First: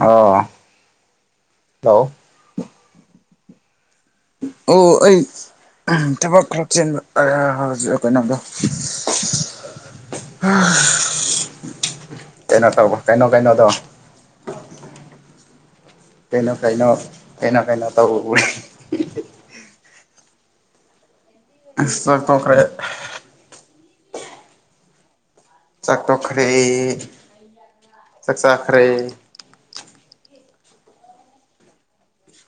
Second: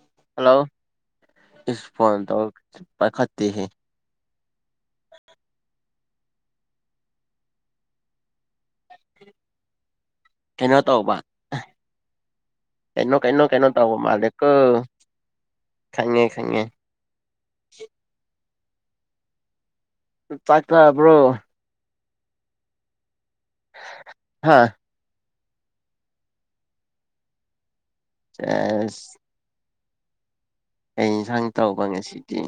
ꯑꯣ hello hello phone [unintelligible] ꯑꯣ ꯑꯩ ꯊꯕꯛ ꯈꯔ ꯆꯦꯟꯕ ꯀꯩꯅꯣꯗ ꯀꯩꯅꯣ ꯇꯧꯕ ꯃꯥ ꯀꯩꯅꯣ ꯀꯩꯅꯅꯣ ꯀꯦꯅꯣ ꯇꯧ ꯃꯥꯂꯤꯀꯣ ꯀꯩꯅꯣ ꯀꯩꯅꯣ ꯀꯩꯅ ꯀꯥꯏꯩꯅ ꯇꯧꯕ [unintelligible] [unintelligible] ꯇꯣꯛꯈ꯭ꯔꯦ ꯍꯥꯥ ꯆꯥꯛ ꯇꯣꯛꯈꯔꯤ ꯆꯥꯛ ꯆꯥꯈꯔꯦ ꯑꯁ ꯀꯩ ꯏꯟꯁꯥꯡ ꯇꯧꯕ ꯉꯁꯤꯗꯤ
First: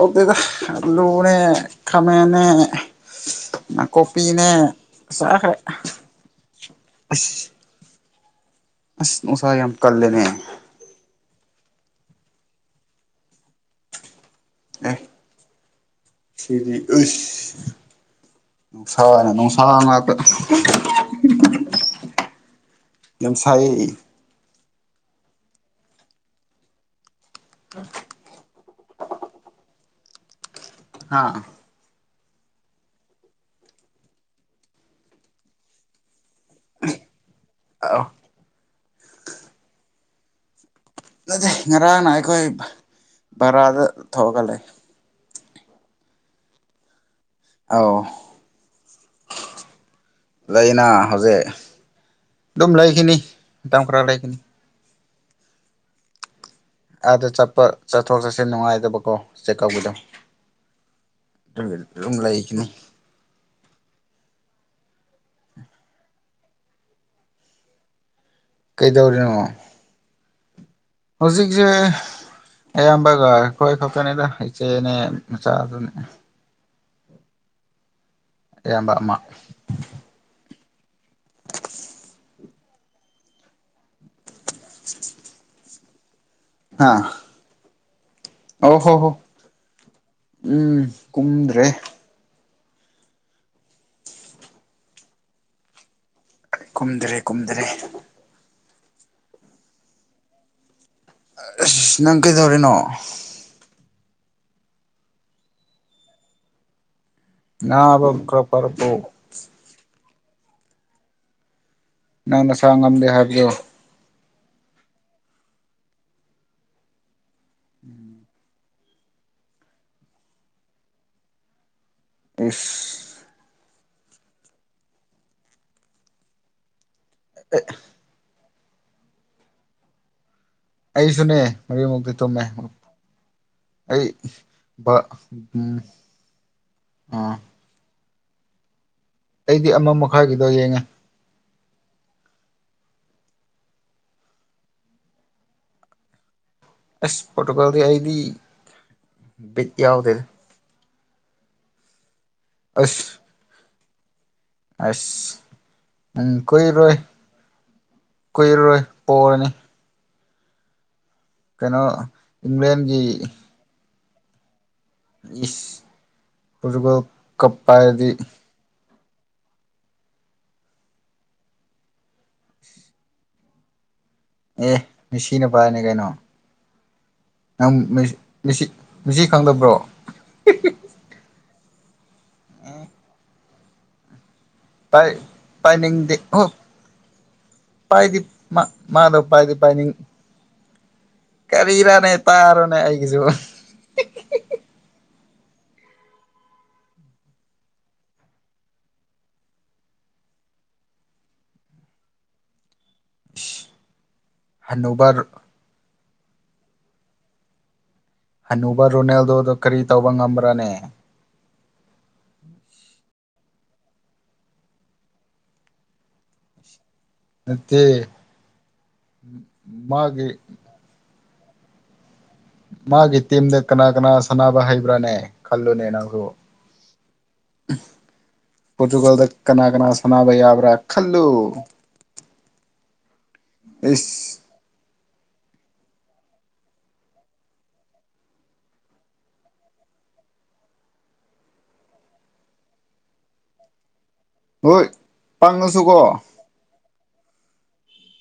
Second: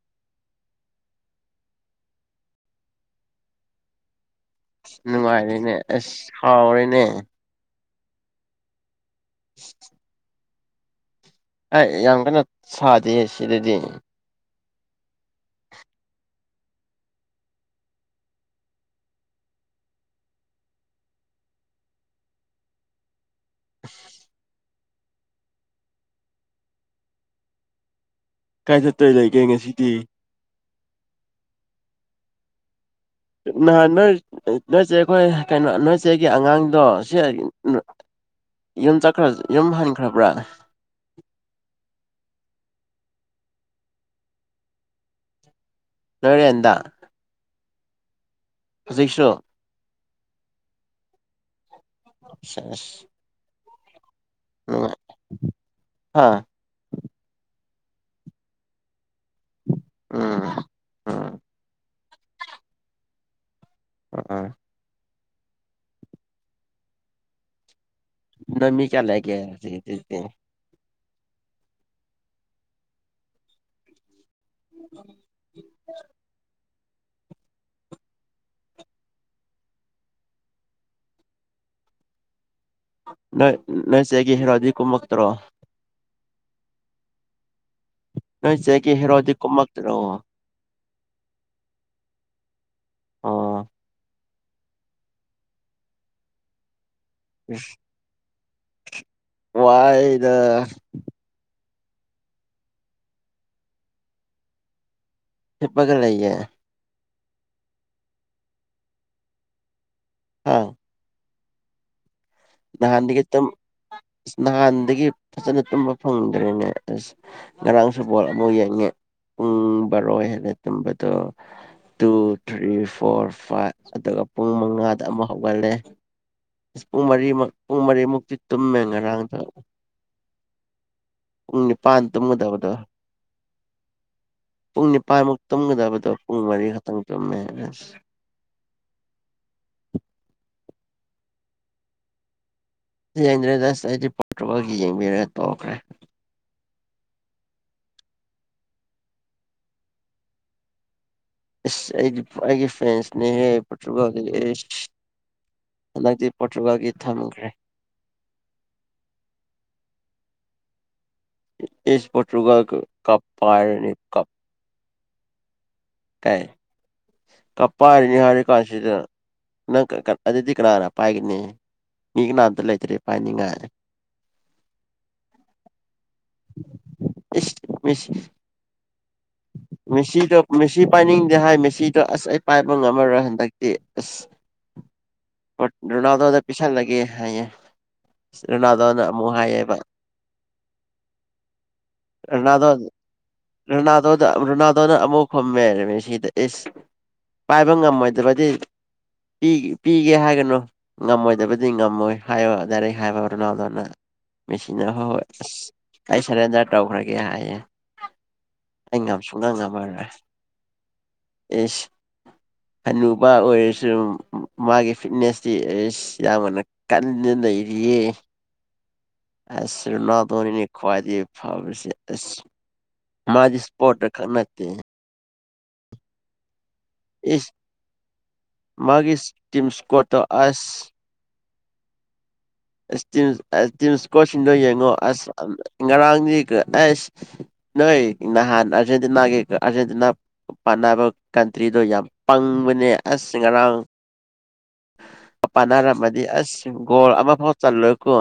ꯑꯗ ꯑꯂꯨꯅꯦ ꯈꯥꯃꯦꯟꯅꯦ ꯀꯣꯄꯤꯅꯦ ꯅꯨꯡꯉꯥꯏꯔꯤꯅꯦ ꯑꯁ ꯍꯥꯎꯔꯦꯅꯦ ꯑꯁ ꯑꯁ ꯅꯨꯡꯁꯥ ꯌꯥꯝ ꯀꯜꯂꯩꯅꯦ ꯑꯩ ꯌꯥꯝ ꯀꯟꯅꯣ ꯁꯥꯗꯦ ꯁꯤꯗꯗꯤ ꯑꯦ ꯁꯤꯗꯤ ꯎꯁ ꯅꯨꯡꯁꯥꯅ ꯅꯨꯡꯁꯥ ꯉꯥꯛꯇ ꯌꯥꯝꯁꯥꯏ [unintelligible] ꯀꯥꯏ ꯆꯠꯇꯣꯏ ꯂꯩꯒꯦ ꯉꯁꯤꯗꯤ ꯑꯥ ꯅꯍꯥꯟ ꯅꯣꯏ ꯅꯣꯏꯆꯦ ꯑꯩꯈꯣꯏ ꯀꯩꯅꯣ ꯅꯣꯏꯆꯦ ꯑꯩꯒꯤ ꯑꯉꯥꯡꯗꯣ ꯁꯤ [unintelligible] ꯌꯨꯝ ꯆꯠꯈ꯭ꯔ ꯌꯨꯝ ꯍꯟꯈ꯭ꯔꯕ꯭ꯔꯥ ꯅꯠꯇꯦ ꯉꯔꯥꯡꯅ ꯑꯩꯈꯣꯏ ꯕꯔꯥꯗ ꯊꯣꯛꯑꯒ ꯂꯩ ꯅꯣꯏꯔꯦꯟꯗ ꯑꯥꯎ ꯍꯧꯖꯤꯛꯁꯣ ꯂꯩꯅ ꯍꯧꯖꯤꯛ ꯑꯗꯨꯝ ꯁꯦꯁ ꯂꯩꯒꯥꯅꯤ ꯃꯇꯝ ꯈꯔ ꯂꯩꯒꯅꯤ ꯍꯥꯥ ꯑꯥꯗ ꯆꯠꯄ ꯆꯠꯊꯣꯛ ꯆꯠꯁꯤꯟ ꯅꯨꯡꯉꯥꯏꯇꯕꯀꯣ ꯆꯦꯀ ꯑꯞꯒꯗ ꯊꯝꯒ ꯂꯥꯏꯒꯅꯤ [unintelligible] ꯅꯣꯏ ꯃꯤ ꯀꯌꯥ ꯀꯩꯗꯧꯔꯤꯅꯣ ꯂꯩꯒꯦ [unintelligible] ꯍꯧꯖꯤꯛꯁꯦ ꯑꯌꯥꯝꯕꯒ ꯑꯩꯈꯣꯏ ꯈꯛꯇꯅꯤꯗ꯫ ꯏꯆꯦꯅꯦ ꯃꯆꯥꯗꯨꯅꯦ꯫ ꯏꯌꯥꯝꯕ ꯑꯃ꯫ [unintelligible] [unintelligible] ꯗꯤ ꯀꯨꯃꯛꯇ꯭ꯔꯣ ꯑꯥ꯫ ꯅꯣꯏ ꯑꯣ ꯆꯦꯒꯤ ꯍꯣ ꯍꯣ ꯍꯤꯔꯣꯗꯤ ꯀꯨꯃꯛꯇꯔꯣ꯫ ꯎꯝ ꯀꯨꯝꯗ꯭ꯔꯦ꯫ ꯑꯣ꯫ ꯀꯨꯝꯗ꯭ꯔꯦ ꯀꯨꯝꯗ꯭ꯔꯦ꯫ ꯋꯥꯏꯗ꯫ ꯑꯁ ꯅꯪ ꯀꯩꯗꯧꯔꯤꯅꯣ꯫ ꯍꯤꯞꯄꯒ ꯂꯩꯌꯦ꯫ ꯅꯕ ꯈꯔ ꯐꯔꯄꯣ꯫ ꯑꯥ꯫ ꯅꯪ ꯅꯁꯥ ꯉꯝꯗꯦ ꯇꯨꯝ ꯍꯥꯏꯕꯗꯣ꯫ ꯅꯍꯥꯟꯗꯒꯤ ꯐꯖꯅ ꯇꯨꯝꯕ ꯐꯪꯗ꯭ꯔꯦꯅꯦ ꯑꯁ꯫ ꯉꯔꯥꯡꯁꯨ ꯕꯣꯜ ꯑꯃꯨꯛ ꯌꯦꯡꯉꯦ꯫ ꯄꯨꯡ ꯕꯥꯔꯣꯏ ꯍꯦꯜꯂꯦ ꯇꯨꯝꯕꯗꯣ꯫ ꯇꯨ ꯊ꯭ꯔꯤ ꯏꯁ ꯐꯣꯔ ꯐꯥꯏꯕ꯫ ꯑꯗꯨꯒ ꯄꯨꯡ ꯃꯉꯥꯗ ꯑꯃꯨꯛ ꯍꯧꯒꯠꯂꯦ ꯏꯁ ꯄꯨꯡ ꯃꯔꯤ ꯃꯔꯤ ꯃꯛ ꯄꯨꯡ ꯃꯔꯤꯃꯨꯛꯇꯤ ꯇꯨꯝꯃꯦ ꯉꯔꯥꯡꯗ ꯑꯩꯁꯨꯅꯦ ꯄꯨꯡ ꯅꯤꯄꯥꯟ ꯃꯔꯤꯃꯨꯛꯇꯤ ꯇꯨꯝꯃꯦ ꯇꯨꯝꯒꯗꯕꯗꯣ ꯑꯩ ꯄꯨꯡ ꯕ ꯅꯤꯄꯥꯟꯃꯨꯛ ꯎꯝ ꯇꯨꯝꯒꯗꯕꯗꯣ ꯄꯨꯡ ꯃꯔꯤ ꯈꯛꯇꯪ ꯑꯥ ꯇꯨꯝꯃꯦ ꯑꯁ꯫ ꯑꯩꯗꯤ ꯑꯃ ꯃꯈꯥꯏꯒꯤꯗꯣ ꯌꯦꯡꯉꯦ꯫ ꯌꯦꯡꯗꯔꯦꯗ ꯑꯁ ꯄꯔꯣꯇꯨꯒꯜꯒꯤ ꯌꯦꯡꯕꯤꯔ ꯇꯣꯛꯈꯔꯦ꯫ ꯑꯁ ꯄꯔꯣꯇꯨꯒꯜꯗꯤ ꯑꯩꯗꯤ ꯕꯤꯠ ꯌꯥꯎꯗꯦꯗ꯫ ꯏꯁ ꯑꯩꯗꯤ ꯑꯩꯒꯤ ꯑꯁ ꯐꯦꯟꯁꯅꯦꯍꯦ ꯇ꯭ꯔꯨꯒꯜ ꯑꯁ ꯍꯟꯗꯛꯇꯤ ꯅꯪ ꯀꯨꯏꯔꯣꯏ ꯄꯣꯔꯇꯨꯒꯜꯒꯤ ꯊꯝꯈ꯭ꯔꯦ ꯀꯨꯏꯔꯔꯣꯏ ꯄꯣꯔꯅꯤ꯫ ꯀꯩꯅꯣ ꯏꯁ ꯄꯔꯣꯇꯨꯒꯜ ꯀ ꯏꯪꯂꯦꯟꯒꯤ ꯀꯞ ꯄꯥꯏꯔꯅꯤ꯫ ꯀꯞ꯫ ꯏꯁ꯫ ꯄꯔꯣꯇꯨꯒꯜ꯫ ꯀꯄꯥꯏꯔꯤꯅꯤ ꯍꯥꯏꯔ ꯀꯥꯟꯁꯤꯗ ꯅꯪ ꯑꯗꯨꯗꯤ ꯀꯅꯥꯅ ꯄꯥꯏꯒꯅꯤ ꯃꯤ ꯀꯅꯥꯝꯇ ꯂꯩꯇ꯭ꯔꯦ ꯄꯥꯏꯅꯤꯡꯉꯥꯏ ꯑꯦ ꯃꯤꯁꯤꯅ ꯄꯥꯏꯅꯤ ꯀꯩꯅꯣ ꯑꯝ ꯃꯦꯁꯤ ꯃꯦꯁꯤ ꯈꯪꯗꯕ꯭ꯔꯣ ꯃꯦꯁꯤꯗ ꯃꯦꯁꯤ ꯄꯥꯏꯅꯤꯡ ꯍꯥꯏ ꯃꯦꯁꯤꯗꯣ ꯑꯁ ꯑꯩ ꯄꯥꯏꯕ ꯉꯝꯃꯔꯣꯏ ꯍꯟꯗꯛꯇꯤ ꯑꯁ ꯄꯥꯏ ꯄꯥꯏꯅꯤꯡꯗꯦ ꯔꯣꯅꯥꯜꯗꯣꯗ ꯄꯤꯁꯜꯂꯒꯦ ꯍꯥꯏꯌꯦ ꯄꯥꯏꯗꯤ ꯔꯣꯅꯥꯜꯗꯣꯅ ꯃꯥꯗꯣ ꯑꯃꯨꯛ ꯄꯥꯏꯗꯤ ꯍꯥꯏꯌꯦꯕ ꯄꯥꯏꯅꯤꯡ ꯀꯔꯤꯔꯥꯅꯦ ꯔꯣꯅꯥꯜꯗꯣ ꯇꯥꯔꯣꯅꯦ ꯑꯩꯒꯤꯁꯨ ꯔꯣꯅꯥꯜꯗꯣꯗ ꯔꯣꯅꯥꯜꯗꯣꯅ ꯑꯃꯨꯛ ꯈꯨꯝꯃꯦꯔꯝ ꯃꯦꯁꯤꯗ ꯏꯁ ꯄꯥꯏꯕ ꯉꯝꯃꯣꯏꯗꯕꯗꯤ ꯄꯤꯒꯦ ꯍꯥꯏꯒꯅꯨ ꯉꯝꯃꯣꯏꯗꯕꯗꯤ ꯉꯝꯃꯣꯏ ꯍꯥꯏꯌꯣ [unintelligible] ꯍꯥꯏꯕ ꯔꯣꯅꯥꯜꯗꯣꯅ ꯃꯦꯁꯤꯅ ꯍꯅꯨꯕ ꯍꯣꯍꯣꯏ ꯑꯩ ꯁꯔꯦꯟꯗꯔ ꯇꯧꯈ꯭ꯔꯒꯦ ꯍꯥꯏꯌꯦ ꯍꯅꯨꯕ ꯑꯩ ꯉꯝ ꯔꯣꯅꯦꯜꯗꯣꯗꯣ ꯁꯨꯡꯉꯝ ꯀꯔꯤ ꯉꯝꯃꯔꯣꯏ ꯇꯧꯕ ꯉꯝꯕ꯭ꯔꯅꯦ ꯏꯁ ꯍꯅꯨꯕ ꯑꯣꯏꯔꯁꯨ ꯃꯥꯒꯤ ꯐꯤꯠꯅꯦꯁꯇꯤ ꯏꯁ ꯌꯥꯝꯕꯅ ꯀꯟꯅ ꯅꯠꯇꯦ ꯅꯩꯔꯤꯌꯦ ꯑꯁ ꯃꯥꯒꯤ ꯔꯣꯅꯥꯜꯗꯣꯅꯤꯅꯦ ꯈꯋꯥꯏꯗꯤ ꯐꯕꯁꯦ ꯑꯁ ꯃꯥꯒꯤ ꯃꯥꯗꯤ ꯇꯤꯝꯗ ꯀꯅꯥ ꯏꯁꯄꯣꯔꯠꯇ ꯀꯅꯥ ꯈꯛ ꯁꯥꯟꯅꯕ ꯅꯠꯇꯦ ꯍꯩꯕ꯭ꯔꯥꯅꯦ ꯈꯜꯂꯨꯅꯦ ꯅꯪꯁꯨ ꯏꯁ ꯃꯥꯒꯤ ꯄꯣꯔꯪꯒꯜꯗ ꯀꯅꯥ ꯇꯤꯝ ꯀꯅꯥ ꯏꯁꯀꯣꯔꯠꯇꯣ ꯁꯅꯥꯕ ꯌꯥꯕ꯭ꯔꯥ ꯈꯜꯂꯨ ꯏꯁ ꯇꯤꯝ ꯇꯤꯝ ꯁꯀꯣꯠ ꯏꯁ ꯁꯤꯡꯗꯦ ꯌꯦꯡꯉꯣ ꯑꯁ ꯉꯔꯥꯡꯗꯤ ꯑꯁ ꯅꯣꯏ ꯅꯍꯥꯟ ꯑꯥꯔꯖꯦꯟꯇꯤꯅꯥꯒꯤ ꯑꯥꯔꯖꯦꯟꯇꯤꯅꯥ ꯄꯥꯟꯅꯕ ꯀꯟꯇ꯭ꯔꯤꯗꯣ ꯌꯥꯝ ꯄꯪꯕꯅꯦ ꯑꯁ ꯉꯔꯥꯡ ꯍꯣꯏ ꯄꯥꯡꯉꯁꯨꯀꯣ ꯄꯥꯟꯅꯔꯝꯃꯗꯤ ꯑꯁ ꯒꯣꯜ ꯑꯃꯐꯥꯎ ꯆꯜꯂꯣꯏꯀꯣ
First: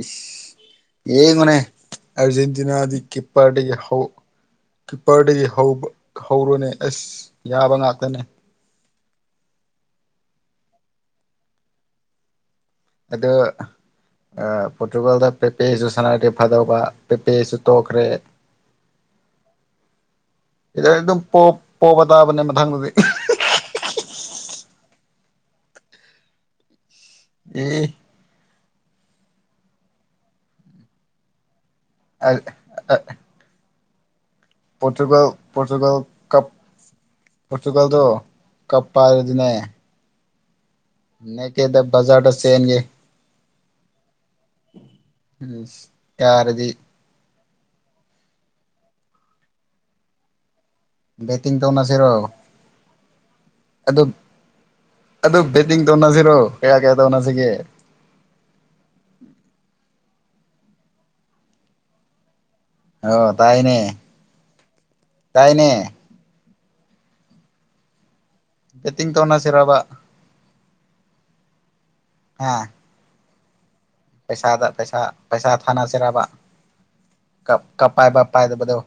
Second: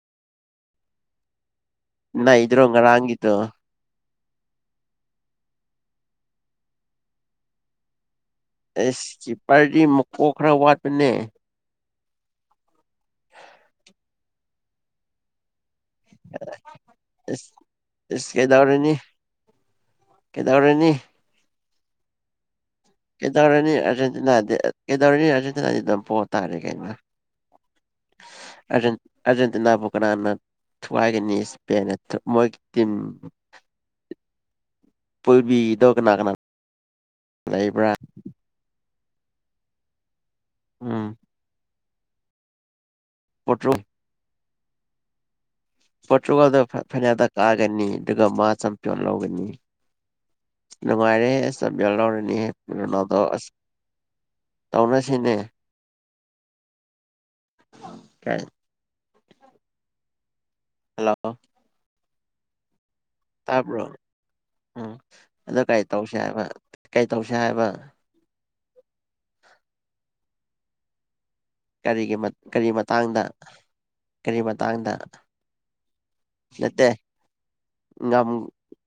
ꯏꯁ ꯌꯦꯡꯉꯨꯅꯦ ꯅꯩꯗ꯭ꯔꯣ ꯑꯔꯖꯦꯟꯇꯅꯥꯗꯤ ꯉꯔꯥꯡꯒꯤꯗꯣ ꯀꯤꯞꯄꯔꯗꯒꯤ ꯍꯧ ꯀꯤꯞꯄꯔꯗꯒꯤ ꯍꯧꯔꯨꯅꯦ ꯑꯁ ꯌꯥꯕ ꯉꯥꯛꯇꯅꯦ ꯑꯦꯁ ꯀꯤꯞꯄꯔꯗꯤ ꯃꯀꯣꯛ ꯈꯔ ꯋꯥꯠꯄꯅꯦ ꯑꯗꯣ ꯑ ꯄꯣꯔꯇꯨꯒꯜꯗ ꯄꯦꯁꯨ ꯁꯅꯥꯔꯗꯤ ꯐꯗꯧꯕ ꯑꯁ ꯄꯦꯄꯦꯁꯨ ꯇꯣꯛꯈ꯭ꯔꯦ ꯑꯁ ꯀꯩꯗꯧꯔꯅꯤ ꯑꯗꯨꯝ ꯄꯣꯞ ꯄꯣꯕ ꯇꯥꯕꯅꯦ ꯃꯊꯪꯗꯗꯤ ꯀꯩꯗꯧꯔꯨꯅꯤ ꯑꯥꯔꯖꯦꯟꯇꯤꯅꯥꯗꯤ ꯀꯩꯗꯧꯔꯨꯅꯤ ꯑꯥꯔꯖꯦꯟꯇꯤꯅꯥ ꯄꯣꯇꯥꯔꯦ ꯀꯩꯅꯣ ꯑꯦ ꯑꯔꯖꯦꯟ ꯑꯔꯖꯦꯟꯇꯤꯅꯥꯕꯨ ꯀꯅꯥꯅ ꯊꯨꯒꯥꯏꯒꯅꯤ [unintelligible] ꯃꯣꯏ ꯇꯤꯝ ꯄꯇꯨꯒꯜ ꯄꯨꯜꯕꯤꯗꯣ ꯄꯇꯨꯒꯜ ꯀꯅꯥ ꯀꯅꯥ ꯀꯞ ꯂꯩꯕ꯭ꯔꯥ ꯄꯇꯨꯒꯜꯗ ꯀꯞ ꯄꯥꯔꯗꯅꯦ ꯅ ꯀꯦꯗꯕ ꯕꯖꯥꯗ ꯁꯍꯟꯒꯦ ꯄꯠꯇ꯭ꯔꯣ ꯎꯝ ꯄꯣꯣꯔꯇꯨꯒꯜꯗ ꯐꯗ ꯀꯥꯒꯅꯤ ꯑꯗꯨꯒ ꯃꯥ ꯆꯝꯄꯤꯌꯣꯟ ꯂꯧꯒꯅꯤ ꯅꯨꯡꯉꯥꯏꯔꯦꯁ ꯕꯦꯠꯇꯤꯡ ꯆꯥꯕꯦꯜ ꯇꯧꯅꯁꯤꯔꯣ ꯂꯧꯔꯅꯤꯣꯅꯥꯗꯣ ꯑꯁ ꯑꯗꯨ ꯇꯧꯅꯁꯤꯅꯦ ꯣ ꯀꯌꯥ ꯀꯌꯥꯗꯅ ꯁꯤꯒꯦ ꯀꯥꯏ ꯍꯜꯂꯣ ꯑꯣ ꯇꯥꯏꯅꯦ ꯇꯥꯕ꯭ꯔꯣ ꯎꯝ ꯑꯗꯣ ꯇꯥꯏꯅꯦ ꯀꯔꯤ ꯇꯧꯁ ꯍꯥꯏꯕ ꯀꯩ ꯇꯧꯁꯦ ꯍꯥꯏꯕ ꯕꯦꯠꯇꯤꯡ ꯇꯧꯅꯁꯤꯔꯕ ꯀꯔꯤꯒꯤ ꯍꯥ ꯀꯔꯤ ꯃꯇꯥꯡꯗ [unintelligible] ꯄꯩꯁꯥꯗ ꯃꯇꯥꯡꯗ ꯄꯩꯁꯥ ꯄꯩꯁꯥ ꯊꯥꯅ ꯆꯩꯦꯔꯥꯕ ꯅꯠꯇꯦ ꯉꯝ ꯀꯄꯥꯏꯕꯕꯥꯞꯄꯥꯏꯗꯕꯗꯣ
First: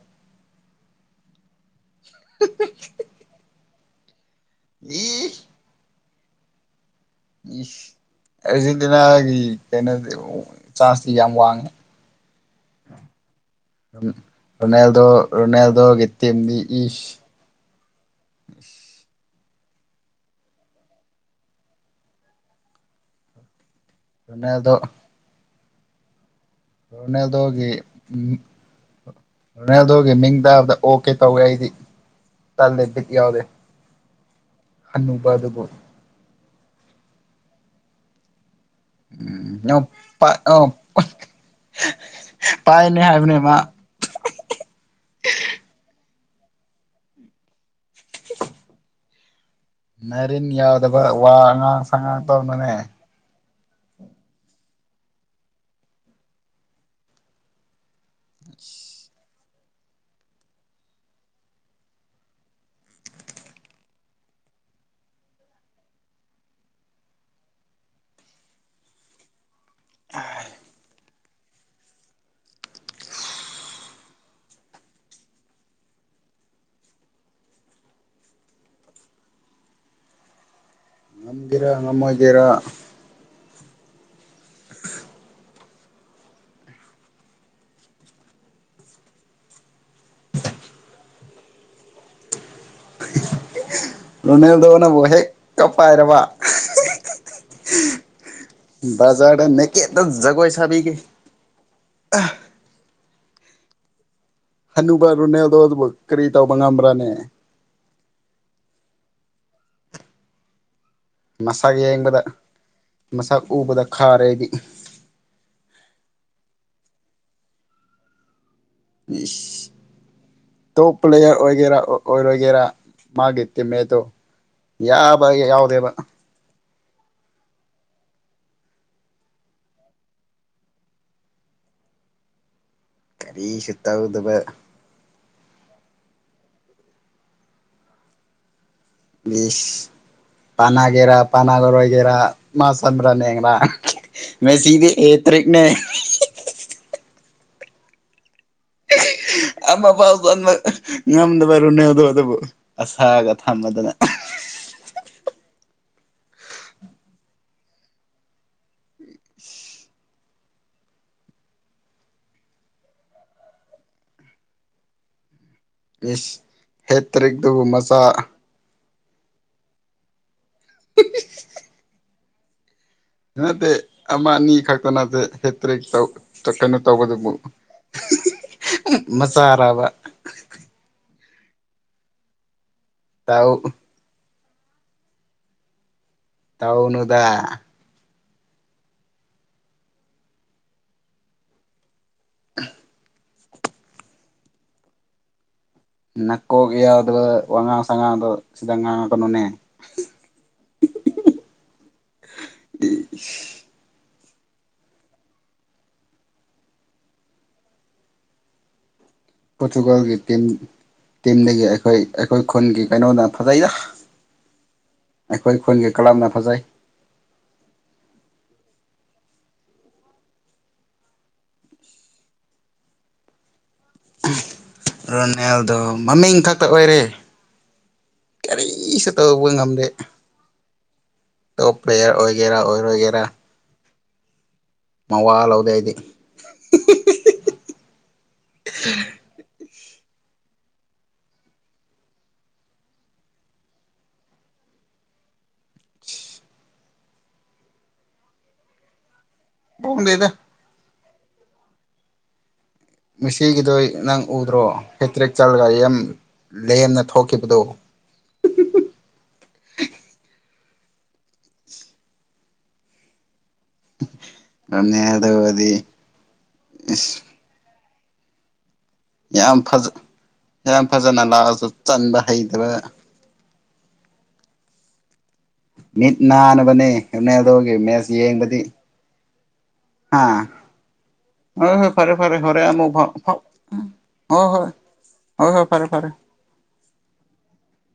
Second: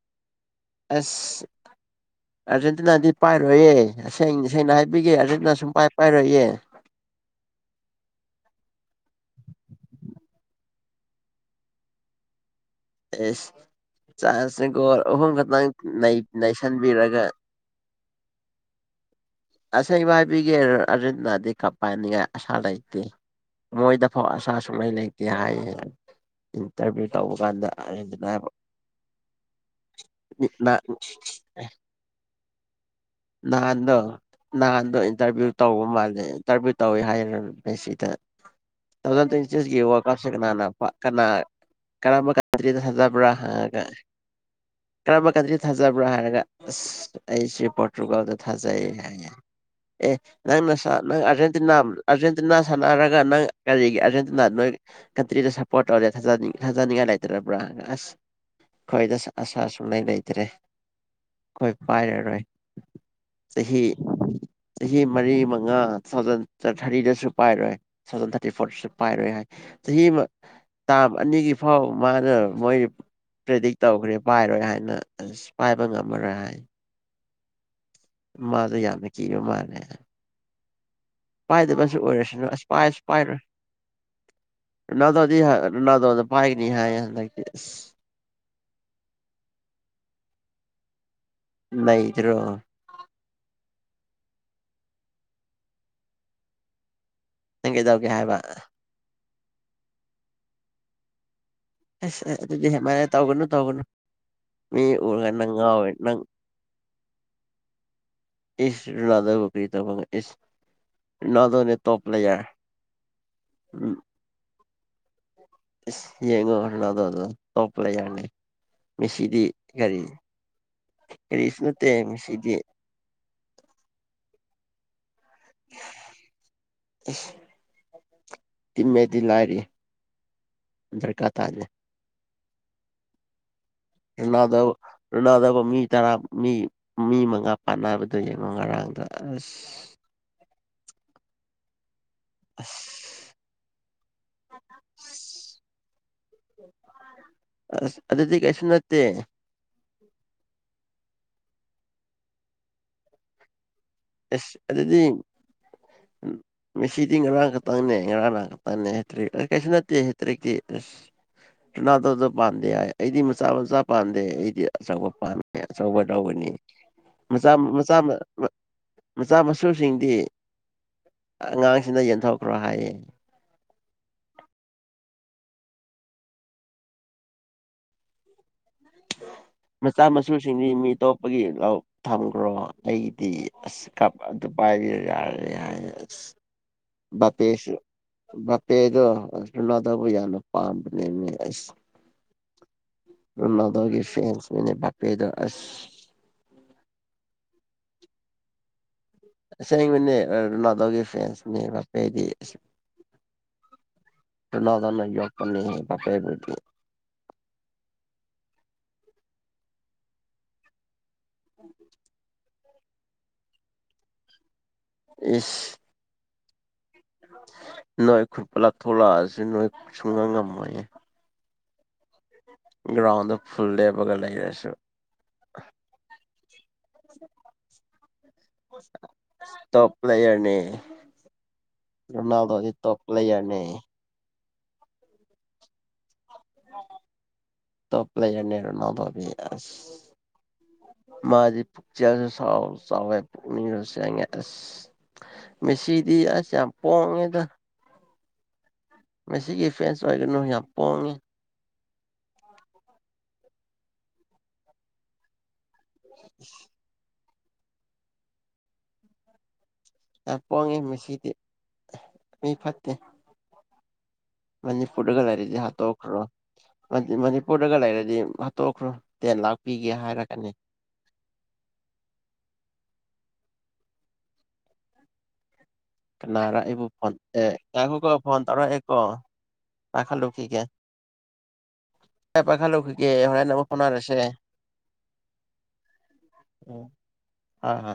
ꯑꯁ ꯑꯥꯔꯖꯦꯟꯇꯤꯅꯥꯗꯤ ꯄꯥꯏꯔꯣꯏꯌꯦ ꯏꯁꯦꯡ ꯁꯦꯡꯅ ꯏ ꯍꯥꯏꯕꯤꯒꯦ ꯑꯗꯨꯅ ꯁꯨꯝ ꯄ ꯄꯥꯏꯔꯛꯌꯦꯦ ꯑꯔꯖꯦꯟꯇꯤꯅꯥꯒꯤ ꯀꯩꯅꯣꯗꯤ ꯆꯥꯟꯁꯇꯤ ꯌꯥꯝ ꯋꯥꯡꯉꯦ ꯑꯦꯁ ꯆꯥꯟꯁꯅ ꯒꯣꯜ ꯔꯣꯅꯦꯜꯗꯣ ꯑꯍꯨꯝ ꯈꯛꯇꯪ ꯅꯩ ꯔꯣꯅꯦꯜꯗꯣꯒꯤꯇꯦꯝꯗꯤ ꯏꯁ ꯅꯩꯁꯟꯕꯤꯔꯒ ꯑꯁ ꯑꯁꯦꯡ ꯏꯃꯥꯏꯕꯤꯒꯤ ꯑꯔꯤꯟꯗꯗꯤ ꯀ ꯄꯥꯏꯅꯤꯡꯉꯥꯏ ꯑꯁꯥ ꯂꯩꯇꯦ ꯃꯣꯏꯗ ꯐꯥꯎ ꯑꯁꯥ ꯔꯣꯅꯦꯜꯗꯣ ꯁꯃꯥꯏ ꯂꯩꯇ ꯍꯥꯏ ꯔꯣꯅꯦꯜꯗꯣꯒꯤ ꯑꯥꯔꯖꯦꯟꯇꯤꯅꯥꯕꯨ ꯔꯣꯅꯦꯜꯗꯣꯒꯤ ꯃꯤꯡ ꯇꯥꯕꯗ ꯑꯣ ꯀꯦ ꯇꯧꯋꯦ ꯑꯩꯗꯤ ꯇꯜꯂꯦ ꯕꯤꯠ ꯌꯥꯎꯗꯦ ꯅꯍꯥꯟꯗꯣ ꯅꯍꯥꯟꯗꯣ ꯍꯟꯅꯨꯕ ꯏꯟꯇꯔꯚꯤꯌꯨ ꯑꯗꯨꯕꯨ ꯇꯧꯕ ꯃꯥꯜꯂꯦ ꯏꯟꯇꯔꯚꯌꯨ ꯇꯧꯋꯤ ꯍꯥꯏꯅ ꯁꯤꯗ ꯇꯨ ꯊꯥꯎꯖꯟ ꯇ꯭ꯋꯦꯟꯇꯤ ꯁꯤꯛꯁ ꯋꯥꯔꯜ ꯀꯞꯁꯦ ꯀꯅꯥꯅ ꯀꯅꯥ ꯀꯔꯝꯕ ꯀꯟꯇ꯭ꯔꯤꯗ ꯄꯥꯏꯅꯤ ꯊꯥꯖꯕ꯭ꯔꯥ ꯍꯥꯏꯕꯅꯦ ꯃꯥ ꯍꯥꯏ ꯀꯔꯝꯕ ꯀꯟꯇ꯭ꯔꯤꯗ ꯊꯥꯖꯕ꯭ꯔꯥ ꯍꯥꯏꯔ ꯑꯁ ꯑꯩꯁꯦ ꯄꯣꯔꯇ꯭ꯔꯨꯒꯜꯗ ꯊꯥꯖꯩꯌꯦ ꯀ ꯑꯦ ꯅꯔꯤꯟ ꯅꯪ ꯅꯪ ꯌꯥꯎꯗꯕ ꯋꯥ ꯑꯉꯥꯡ ꯑꯦꯟ ꯁꯉꯥꯡ ꯑꯥꯔꯖꯦꯟꯇꯤꯅꯥ ꯇꯧꯅꯨꯅꯦ ꯁꯥꯟꯅꯔꯒ ꯅꯪ ꯀꯔꯤꯒꯤ ꯑꯥꯔꯖꯦꯟꯇꯤꯅꯥ ꯅꯣꯏ ꯀꯟꯇ꯭ꯔꯤꯗ ꯁꯞꯄꯣꯔꯠ ꯇꯧꯔꯦ ꯊꯥꯖꯅꯤꯡꯉꯥꯏ ꯂꯩꯇ꯭ꯔꯔꯕ꯭ꯔꯥ ꯑꯁ ꯈꯣꯏꯗ ꯑꯁꯥ ꯁꯨꯡꯉꯩ ꯂꯩꯇ꯭ꯔꯦ ꯑꯩꯈꯣꯏ ꯄꯥꯏꯔꯔꯣꯏ ꯆꯍꯤ ꯆꯍꯤ ꯃꯔꯤ ꯃꯉꯥ ꯇꯨ ꯊꯥꯎꯖꯟ ꯊꯥꯔꯇꯤꯗꯁꯨ ꯄꯥꯏꯔꯣꯏ ꯇꯨ ꯊꯥꯎꯖꯟ ꯊꯥꯔꯇꯤ ꯐꯣꯔꯗꯁꯨ ꯄꯥꯏꯔꯣꯏ ꯍꯥꯏ ꯆꯍꯤ ꯇꯥ ꯑꯅꯤꯒꯤ ꯐꯥꯎ ꯃꯥꯅ ꯃꯣꯏ ꯄ꯭ꯔꯦꯗꯤꯛ ꯇꯧꯈ꯭ꯔꯦ ꯄꯥꯏꯔꯣꯏ ꯍꯥꯏꯅ ꯑꯁ ꯄꯥꯏꯕ ꯉꯝꯃꯔꯣꯏ ꯍꯥꯏ ꯃꯥꯗ ꯌꯥꯝꯅ ꯀ ꯃꯥꯅꯦ ꯉꯝꯒꯦꯔꯥ ꯄꯥꯏꯗꯕꯁꯨ ꯑꯣꯏꯔꯁꯅꯨ ꯉꯝꯃꯣꯏꯒꯦꯔꯥ ꯑꯁ ꯄꯥꯏꯁꯨ ꯄꯥꯏꯔꯣꯏ ꯅꯗꯗꯤ ꯅꯗ ꯄꯥꯏꯒꯅꯤ ꯍꯥꯏ ꯃ ꯏꯗꯔꯣ ꯔꯣꯅꯦꯜꯗꯣꯅ ꯍꯦꯛꯀ ꯄꯥꯏꯔꯕ ꯅꯪꯒꯦ ꯇꯧꯒꯦ ꯍꯥꯏꯕ ꯗ ꯅ ꯀꯦꯗ ꯖꯒꯣꯏꯁꯕꯤꯒꯤ ꯑ ꯍ ꯇꯧꯒꯅ ꯇꯒꯅ ꯍꯅꯨꯕꯥꯔꯨꯅꯦꯗꯣ ꯀꯔꯤ ꯇꯕꯒꯔꯥꯅꯦ ꯏ ꯔꯂꯥꯗ ꯀ꯭ꯔꯤ ꯇ ꯋꯥ ꯏꯁ ꯃꯁꯛ ꯔꯣꯅꯥꯜꯗꯣꯅꯦ ꯇꯣꯞ ꯌꯦꯡꯕꯗ ꯄ꯭ꯂꯦꯌꯔ ꯃꯁꯛ ꯎꯕꯗ ꯈꯥꯔꯦꯗꯤ ꯌꯦꯡꯉ ꯍꯔꯅ ꯑꯗꯨꯣ ꯑꯗꯨ ꯇꯣꯄꯂ ꯌꯥꯅꯤꯦ ꯇꯣꯞ ꯄ꯭ꯂꯦꯌꯔ ꯀꯔꯤꯁꯨ ꯑꯣꯏꯒꯦꯔꯥ ꯅꯠꯇꯦ ꯃꯦꯁꯤꯗꯤ ꯑꯣꯏꯔꯣꯏꯒꯦꯔꯥ ꯃꯥꯒꯤ ꯇꯤꯝꯃꯦꯠꯇꯣ ꯌꯥꯕ ꯌꯥꯎꯗꯦꯕ ꯎ ꯇꯤꯃꯦꯗꯤ ꯂꯥꯏꯔꯤ ꯗꯔꯀꯥ ꯇꯥꯅꯤ ꯀꯔꯤ ꯁ ꯏꯂꯗ ꯂꯨꯅꯗꯕ ꯃꯤ ꯇꯔꯥ ꯃꯤ ꯃꯤ ꯃꯉꯥ ꯄꯥꯟꯕꯗꯣ ꯌꯦꯡꯉꯣ ꯉꯔꯥꯡ ꯁ ꯄꯅꯥꯒꯦꯔꯥ ꯄꯅꯥꯒꯔꯣꯏ ꯦꯔ ꯃꯥꯁ꯭ꯔ ꯑꯁ ꯅ꯭ꯔꯥ ꯃ ꯁꯦ ꯑꯦꯇꯔꯤꯛꯅꯦ ꯑꯁ ꯑꯗꯨꯗꯗꯤꯤ ꯀꯁ ꯅꯠꯇꯦ ꯑꯃ ꯄꯥꯎ ꯆꯟꯕ ꯉꯝꯗꯕ ꯔꯨꯅꯦꯗꯣ ꯑꯗꯨꯕꯨ ꯑꯁꯥꯒ ꯊꯝꯃꯗꯅ ꯑꯦꯁ ꯑꯗꯨꯗꯤ ꯃꯦꯁꯤꯗꯤ ꯉꯔꯥꯡ ꯈꯛꯇꯪꯅꯦ ꯉꯔꯥꯡ ꯅꯍ ꯈꯛꯇꯪꯅꯦ ꯍꯦꯇꯔꯤꯛ ꯑꯁ ꯀꯩꯁꯨ ꯅꯠꯇꯦ ꯍꯦꯇ꯭ꯔꯦꯛꯇꯤ ꯑꯦꯁ ꯇꯨꯅꯥꯗꯣꯗꯣ ꯄꯥꯟꯗꯦ ꯍꯥꯏ ꯑꯩꯗꯤ ꯃꯆꯥ ꯃꯆꯥ ꯄꯥꯟꯗꯦ ꯑꯩꯗꯤ ꯑꯆꯧꯕ ꯄꯥꯝꯃꯦ ꯑꯦ ꯑꯆꯧꯕ ꯏꯁ ꯇꯧꯕꯅꯤ ꯃꯆꯥ ꯍꯦꯇ꯭ꯔꯤꯛꯇꯨꯕꯨ ꯃꯆꯥ ꯃꯆꯥ ꯃꯁꯨꯁꯤꯡꯗꯤ ꯑꯉꯥꯡꯁꯤꯡꯅ ꯌꯦꯟꯊꯊꯧ ꯀꯍꯥꯏꯌꯦ ꯅꯠꯇꯦ ꯑꯃ ꯑꯅꯤ ꯈꯛꯇ ꯅꯠꯇꯦ ꯍꯦ ꯇꯔꯦꯛ ꯇꯧ ꯀꯩꯅꯣ ꯇꯧꯕꯗꯨꯕꯨ ꯃꯆꯥꯔꯕ ꯃꯆꯥꯥ ꯃꯁꯨꯁꯤꯡ ꯃꯤꯇꯣ ꯒꯤ ꯂꯧ ꯊꯝꯈ꯭ꯔꯣ ꯑꯩꯗꯤ ꯇꯧ ꯑꯁ ꯀꯞ ꯑꯗꯨ ꯑꯗꯨ ꯄꯥꯏꯒꯒ ꯌꯥ ꯇꯧꯅꯗ ꯄꯦꯗꯣꯅꯗꯕꯨ ꯌꯥꯅ ꯄꯅꯤꯁ [unintelligible] ꯎꯗꯒꯦ ꯐꯦ ꯅꯦ ꯕꯥꯄꯦꯗꯣ ꯑꯁ ꯅ ꯀꯣꯌꯥꯗ ꯋꯥꯉꯥꯡ ꯁꯉꯥꯗ ꯁꯤꯥ ꯁꯅꯦ ꯂꯗꯒꯤ ꯐꯦꯟꯁꯅꯦꯄꯦꯗꯤ ꯐꯅꯥꯗꯅ ꯌꯣ ꯄꯅꯤꯦ ꯄꯄꯠꯇ ꯄꯣꯣꯔꯆꯨꯒꯜꯒꯤꯇꯤꯟ ꯇꯤꯝꯗꯒꯤ ꯑꯩꯈꯣꯏ ꯑꯩꯈꯣꯏ ꯈꯨꯟꯒꯤ ꯀꯩꯅꯣꯅ ꯐꯖꯩꯗ ꯑꯩꯈꯣꯏ ꯏꯁ ꯈꯒꯤ ꯀꯥꯝꯅ ꯐꯖꯥꯏ ꯅꯣꯏ ꯈꯨꯔꯄꯂꯥ ꯊꯂ ꯑꯁꯤꯁ ꯅꯣꯏ ꯁꯨꯡꯉꯥꯡ ꯉ ꯑꯃ ꯃꯌꯦ ꯭ꯔꯥꯎꯗ ꯔꯣꯅꯦꯜꯗꯣ ꯃꯃꯤꯡ ꯈꯛꯇ ꯑꯣꯏꯔꯦ ꯀꯔꯤꯁꯨ ꯇꯧꯕ ꯉꯝꯗꯦ ꯇꯣꯞ ꯄ꯭ꯂꯦꯌꯔꯅꯦ ꯇꯣꯞ ꯄ꯭ꯂꯦꯌꯔ ꯑꯣꯏꯒꯦꯔꯥ ꯔꯣꯅꯥꯜꯗꯣꯗꯤ ꯇꯣꯞ ꯑꯣꯏꯔꯣꯏꯒꯦꯔꯥ ꯄ꯭ꯂꯦꯌꯔꯅꯦ ꯃꯋꯥ ꯂꯧꯗꯦ ꯑꯩꯗꯤ ꯇꯞ꯭ꯂ ꯌꯥꯔ ꯅꯕꯕꯤꯁ ꯃꯥꯗꯤ ꯄꯨꯛꯆꯦꯜꯁꯨ ꯆꯥꯎꯋꯦ ꯄꯨꯛꯅꯤꯡꯁꯨ ꯆꯦꯡꯉꯦ ꯑꯁ ꯃꯦꯁꯤꯗꯤ ꯑꯁ ꯌꯥꯝ ꯄꯣꯡꯉꯦꯗ ꯃꯁꯤꯒꯤ ꯐꯦꯟꯁ ꯄꯣꯡꯗꯦꯗ ꯑꯣꯏꯒꯅꯨ ꯌꯥꯝ ꯄꯣꯡꯉꯤ ꯉꯁꯤꯒꯤꯗꯣ ꯅꯪ ꯎꯗ꯭ꯔꯣ ꯍꯦꯇ꯭ꯔꯤꯛ ꯆꯜꯒ ꯑꯦꯝ ꯂꯦꯝꯅ ꯊꯣꯛ ꯄꯗꯣ ꯌꯥꯝ ꯄꯣꯡꯉꯦ ꯃꯁꯤꯗꯤ ꯃꯤ ꯐꯠꯇꯦ ꯃꯅꯤꯄꯨꯔꯨꯔꯒ ꯂꯩꯔꯗꯤ ꯔꯣꯅꯦꯜꯗꯣꯗꯤ ꯍꯥꯠꯇꯣꯈ꯭ꯔꯣ ꯏꯁ ꯃꯅꯤꯄꯨꯔꯒꯥꯏꯔꯗꯤ ꯍꯥꯏꯗꯤ ꯍꯥꯠꯇꯣꯛꯈ꯭ꯔꯣ ꯇꯦꯟ ꯂꯥꯛ ꯌꯥꯝ ꯄꯤꯒꯦ ꯍꯥꯏꯔꯛꯀꯅꯤ ꯌꯥꯝ ꯐꯖꯅ ꯂꯥꯛꯑꯁꯨ ꯆꯟꯕ ꯍꯩꯇꯕ ꯃꯤꯠ ꯀꯅꯥ ꯍꯥꯏꯔꯛ ꯅꯥꯅꯕꯅꯦ ꯑꯩꯕꯨ ꯐꯣꯟ ꯑꯦ ꯔꯣꯅꯦꯜꯗꯣꯒꯤ ꯌꯥꯣꯀꯣ ꯃꯦꯠꯆ ꯐꯣꯟ ꯌꯦꯡꯕꯗꯤ ꯇꯧꯔꯛꯑꯦꯀꯣ ꯋꯥꯈ ꯂꯨ ꯀ ꯀꯦ ꯑꯣ ꯍꯣ ꯐꯔꯦ ꯐꯔꯦ ꯍꯔꯦꯨꯥꯎꯥꯎ ꯍꯣꯔꯦꯟ ꯑꯃꯨꯛ ꯐꯥꯎꯅꯔꯁꯦ ꯍ ꯍꯣꯏ ꯍꯣꯏ ꯍꯣꯏ ꯐꯔꯦ ꯐꯔꯦ ꯎꯝ ꯍꯣꯏ ꯍꯣꯏ